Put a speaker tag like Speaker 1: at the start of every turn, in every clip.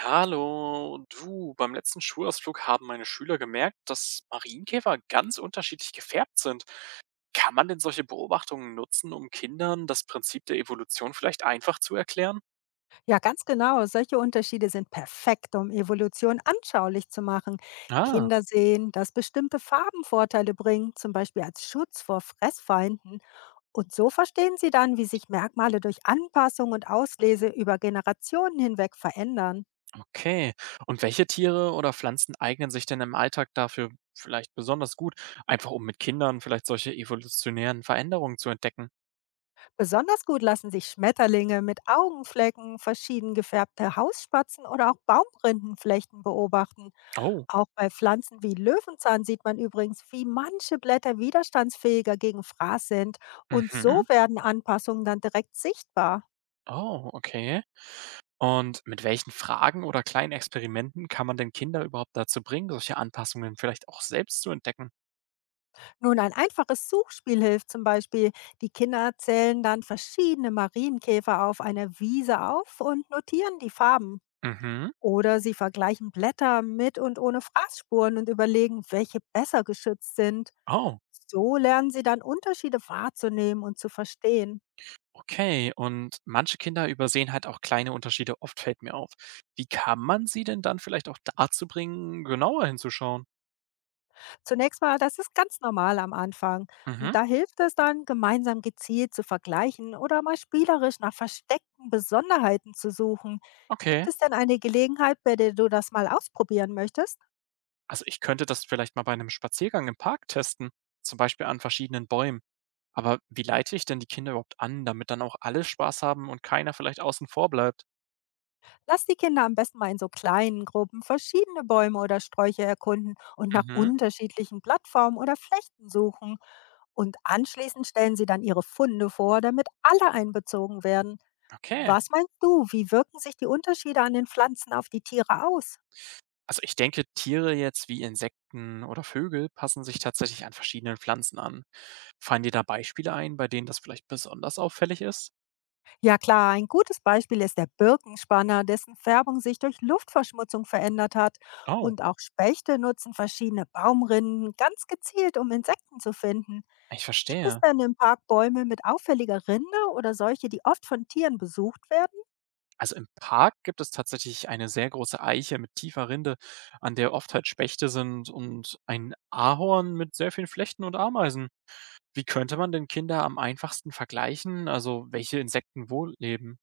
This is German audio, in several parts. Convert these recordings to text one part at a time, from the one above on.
Speaker 1: Hallo, du, beim letzten Schulausflug haben meine Schüler gemerkt, dass Marienkäfer ganz unterschiedlich gefärbt sind. Kann man denn solche Beobachtungen nutzen, um Kindern das Prinzip der Evolution vielleicht einfach zu erklären?
Speaker 2: Ja, ganz genau. Solche Unterschiede sind perfekt, um Evolution anschaulich zu machen.
Speaker 1: Ah,
Speaker 2: Kinder sehen, dass bestimmte Farben Vorteile bringen, zum Beispiel als Schutz vor Fressfeinden. Und so verstehen sie dann, wie sich Merkmale durch Anpassung und Auslese über Generationen hinweg verändern.
Speaker 1: okay. Und welche Tiere oder Pflanzen eignen sich denn im Alltag dafür vielleicht besonders gut, einfach um mit Kindern vielleicht solche evolutionären Veränderungen zu entdecken?
Speaker 2: Besonders gut lassen sich Schmetterlinge mit Augenflecken, verschieden gefärbte Hausspatzen oder auch Baumrindenflechten beobachten.
Speaker 1: Oh,
Speaker 2: Auch bei Pflanzen wie Löwenzahn sieht man übrigens, wie manche Blätter widerstandsfähiger gegen Fraß sind. Und so
Speaker 1: mhm.
Speaker 2: werden Anpassungen dann direkt sichtbar.
Speaker 1: Oh, okay. Und mit welchen Fragen oder kleinen Experimenten kann man denn Kinder überhaupt dazu bringen, solche Anpassungen vielleicht auch selbst zu entdecken?
Speaker 2: Nun, ein einfaches Suchspiel hilft zum Beispiel. Die Kinder zählen dann verschiedene Marienkäfer auf einer Wiese auf und notieren die Farben.
Speaker 1: Mhm.
Speaker 2: Oder sie vergleichen Blätter mit und ohne Fraßspuren und überlegen, welche besser geschützt sind.
Speaker 1: Oh,
Speaker 2: So lernen sie dann Unterschiede wahrzunehmen und zu verstehen.
Speaker 1: okay. Und manche Kinder übersehen halt auch kleine Unterschiede, oft fällt mir auf. Wie kann man sie denn dann vielleicht auch dazu bringen, genauer hinzuschauen?
Speaker 2: Zunächst mal, das ist ganz normal am Anfang.
Speaker 1: Mhm.
Speaker 2: Und da hilft es dann, gemeinsam gezielt zu vergleichen oder mal spielerisch nach versteckten Besonderheiten zu suchen. Gibt
Speaker 1: Okay.
Speaker 2: es denn eine Gelegenheit, bei der du das mal ausprobieren möchtest?
Speaker 1: Also ich könnte das vielleicht mal bei einem Spaziergang im Park testen, zum Beispiel an verschiedenen Bäumen. Aber wie leite ich denn die Kinder überhaupt an, damit dann auch alle Spaß haben und keiner vielleicht außen vor bleibt?
Speaker 2: Lass die Kinder am besten mal in so kleinen Gruppen verschiedene Bäume oder Sträucher erkunden und nach
Speaker 1: Mhm.
Speaker 2: unterschiedlichen Plattformen oder Flechten suchen. Und anschließend stellen sie dann ihre Funde vor, damit alle einbezogen werden.
Speaker 1: Okay.
Speaker 2: Was meinst du, wie wirken sich die Unterschiede an den Pflanzen auf die Tiere aus?
Speaker 1: Also ich denke, Tiere jetzt wie Insekten oder Vögel passen sich tatsächlich an verschiedenen Pflanzen an. Fallen dir da Beispiele ein, bei denen das vielleicht besonders auffällig ist?
Speaker 2: Ja klar, ein gutes Beispiel ist der Birkenspanner, dessen Färbung sich durch Luftverschmutzung verändert hat.
Speaker 1: Oh,
Speaker 2: Und auch Spechte nutzen verschiedene Baumrinden ganz gezielt, um Insekten zu finden.
Speaker 1: ich
Speaker 2: Gibt es
Speaker 1: verstehe.
Speaker 2: denn im Park Bäume mit auffälliger Rinde oder solche, die oft von Tieren besucht werden?
Speaker 1: Also im Park gibt es tatsächlich eine sehr große Eiche mit tiefer Rinde, an der oft halt Spechte sind und ein Ahorn mit sehr vielen Flechten und Ameisen. Wie könnte man denn Kinder am einfachsten vergleichen, also welche Insekten wo leben?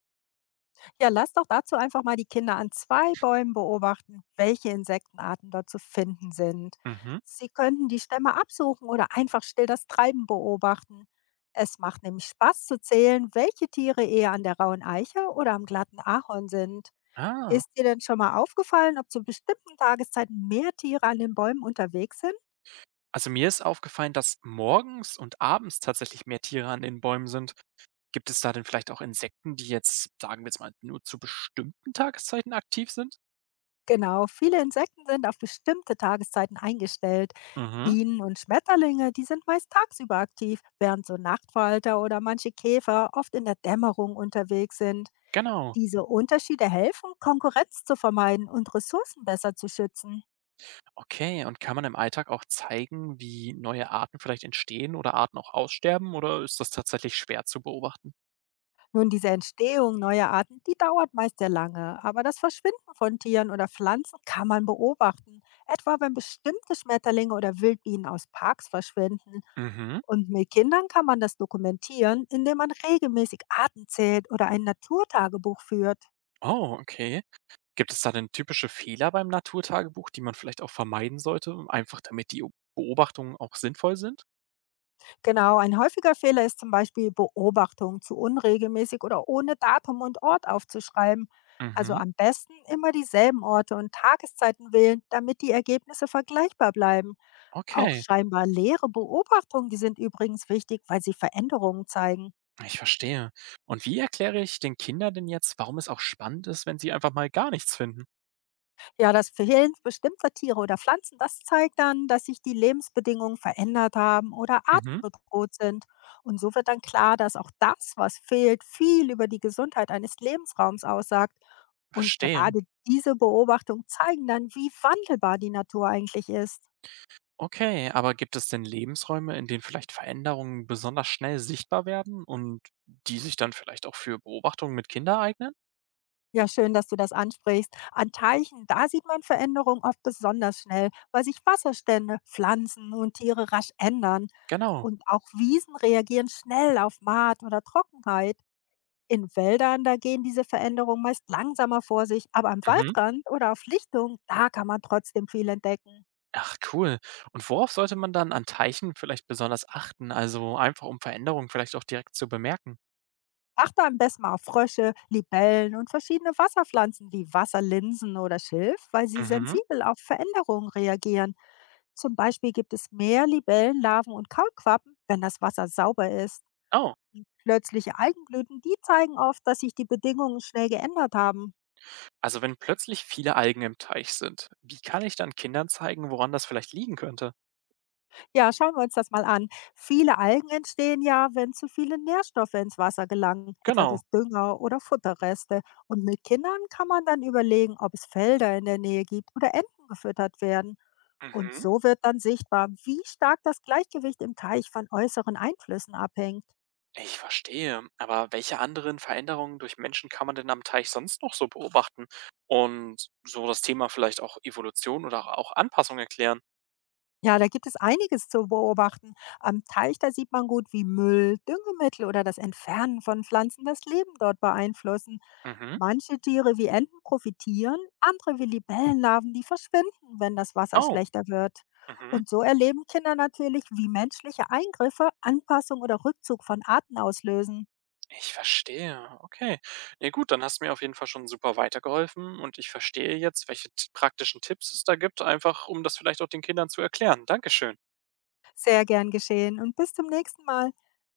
Speaker 2: Ja, lass doch dazu einfach mal die Kinder an zwei Bäumen beobachten, welche Insektenarten dort zu finden sind.
Speaker 1: Mhm.
Speaker 2: Sie könnten die Stämme absuchen oder einfach still das Treiben beobachten. Es macht nämlich Spaß zu zählen, welche Tiere eher an der rauen Eiche oder am glatten Ahorn sind.
Speaker 1: Ah,
Speaker 2: Ist dir denn schon mal aufgefallen, ob zu bestimmten Tageszeiten mehr Tiere an den Bäumen unterwegs sind?
Speaker 1: also mir ist aufgefallen, dass morgens und abends tatsächlich mehr Tiere an den Bäumen sind. Gibt es da denn vielleicht auch Insekten, die jetzt, sagen wir jetzt mal, nur zu bestimmten Tageszeiten aktiv sind?
Speaker 2: Genau, viele Insekten sind auf bestimmte Tageszeiten eingestellt.
Speaker 1: Mhm,
Speaker 2: Bienen und Schmetterlinge, die sind meist tagsüber aktiv, während so Nachtfalter oder manche Käfer oft in der Dämmerung unterwegs sind.
Speaker 1: genau.
Speaker 2: Diese Unterschiede helfen, Konkurrenz zu vermeiden und Ressourcen besser zu schützen.
Speaker 1: Okay, und kann man im Alltag auch zeigen, wie neue Arten vielleicht entstehen oder Arten auch aussterben oder ist das tatsächlich schwer zu beobachten?
Speaker 2: Nun, diese Entstehung neuer Arten, die dauert meist sehr lange, aber das Verschwinden von Tieren oder Pflanzen kann man beobachten, etwa wenn bestimmte Schmetterlinge oder Wildbienen aus Parks verschwinden.
Speaker 1: Mhm.
Speaker 2: Und mit Kindern kann man das dokumentieren, indem man regelmäßig Arten zählt oder ein Naturtagebuch führt.
Speaker 1: Oh, okay. Gibt es da denn typische Fehler beim Naturtagebuch, die man vielleicht auch vermeiden sollte, einfach damit die Beobachtungen auch sinnvoll sind?
Speaker 2: Genau, ein häufiger Fehler ist zum Beispiel Beobachtungen zu unregelmäßig oder ohne Datum und Ort aufzuschreiben. Also
Speaker 1: Mhm.
Speaker 2: am besten immer dieselben Orte und Tageszeiten wählen, damit die Ergebnisse vergleichbar bleiben. Auch
Speaker 1: Okay.
Speaker 2: scheinbar leere Beobachtungen, die sind übrigens wichtig, weil sie Veränderungen zeigen.
Speaker 1: Ich verstehe. Und wie erkläre ich den Kindern denn jetzt, warum es auch spannend ist, wenn sie einfach mal gar nichts finden?
Speaker 2: Ja, das Fehlen bestimmter Tiere oder Pflanzen, das zeigt dann, dass sich die Lebensbedingungen verändert haben oder
Speaker 1: Mhm.
Speaker 2: Arten bedroht sind. Und so wird dann klar, dass auch das, was fehlt, viel über die Gesundheit eines Lebensraums aussagt. Und
Speaker 1: Verstehe.
Speaker 2: gerade diese Beobachtungen zeigen dann, wie wandelbar die Natur eigentlich ist.
Speaker 1: Okay, aber gibt es denn Lebensräume, in denen vielleicht Veränderungen besonders schnell sichtbar werden und die sich dann vielleicht auch für Beobachtungen mit Kindern eignen?
Speaker 2: Ja, schön, dass du das ansprichst. An Teichen, da sieht man Veränderungen oft besonders schnell, weil sich Wasserstände, Pflanzen und Tiere rasch ändern.
Speaker 1: Genau.
Speaker 2: Und auch Wiesen reagieren schnell auf Maat oder Trockenheit. In Wäldern, da gehen diese Veränderungen meist langsamer vor sich, aber am
Speaker 1: Mhm.
Speaker 2: Waldrand oder auf Lichtung da kann man trotzdem viel entdecken.
Speaker 1: Ach cool. Und worauf sollte man dann an Teichen vielleicht besonders achten? Also einfach um Veränderungen vielleicht auch direkt zu bemerken.
Speaker 2: Achte am besten mal auf Frösche, Libellen und verschiedene Wasserpflanzen wie Wasserlinsen oder Schilf, weil sie
Speaker 1: Mhm.
Speaker 2: sensibel auf Veränderungen reagieren. Zum Beispiel gibt es mehr Libellenlarven und Kaulquappen, wenn das Wasser sauber ist.
Speaker 1: Oh,
Speaker 2: Plötzliche Algenblüten, die zeigen oft, dass sich die Bedingungen schnell geändert haben.
Speaker 1: also wenn plötzlich viele Algen im Teich sind, wie kann ich dann Kindern zeigen, woran das vielleicht liegen könnte?
Speaker 2: Ja, schauen wir uns das mal an. Viele Algen entstehen ja, wenn zu viele Nährstoffe ins Wasser gelangen, etwa
Speaker 1: Genau.
Speaker 2: durch Dünger oder Futterreste. Und mit Kindern kann man dann überlegen, ob es Felder in der Nähe gibt oder Enten gefüttert werden. Und
Speaker 1: Mhm.
Speaker 2: so wird dann sichtbar, wie stark das Gleichgewicht im Teich von äußeren Einflüssen abhängt.
Speaker 1: Ich verstehe. Aber welche anderen Veränderungen durch Menschen kann man denn am Teich sonst noch so beobachten? Und so das Thema vielleicht auch Evolution oder auch Anpassung erklären?
Speaker 2: Ja, da gibt es einiges zu beobachten. Am Teich, da sieht man gut, wie Müll, Düngemittel oder das Entfernen von Pflanzen das Leben dort beeinflussen.
Speaker 1: Mhm.
Speaker 2: Manche Tiere wie Enten profitieren, andere wie Libellenlarven, die verschwinden, wenn das Wasser
Speaker 1: Oh.
Speaker 2: schlechter wird.
Speaker 1: Mhm.
Speaker 2: Und so erleben Kinder natürlich, wie menschliche Eingriffe Anpassung oder Rückzug von Arten auslösen.
Speaker 1: Ich verstehe. Okay. Ja gut, dann hast du mir auf jeden Fall schon super weitergeholfen und ich verstehe jetzt, welche praktischen Tipps es da gibt, einfach um das vielleicht auch den Kindern zu erklären. Dankeschön.
Speaker 2: Sehr gern geschehen und bis zum nächsten Mal.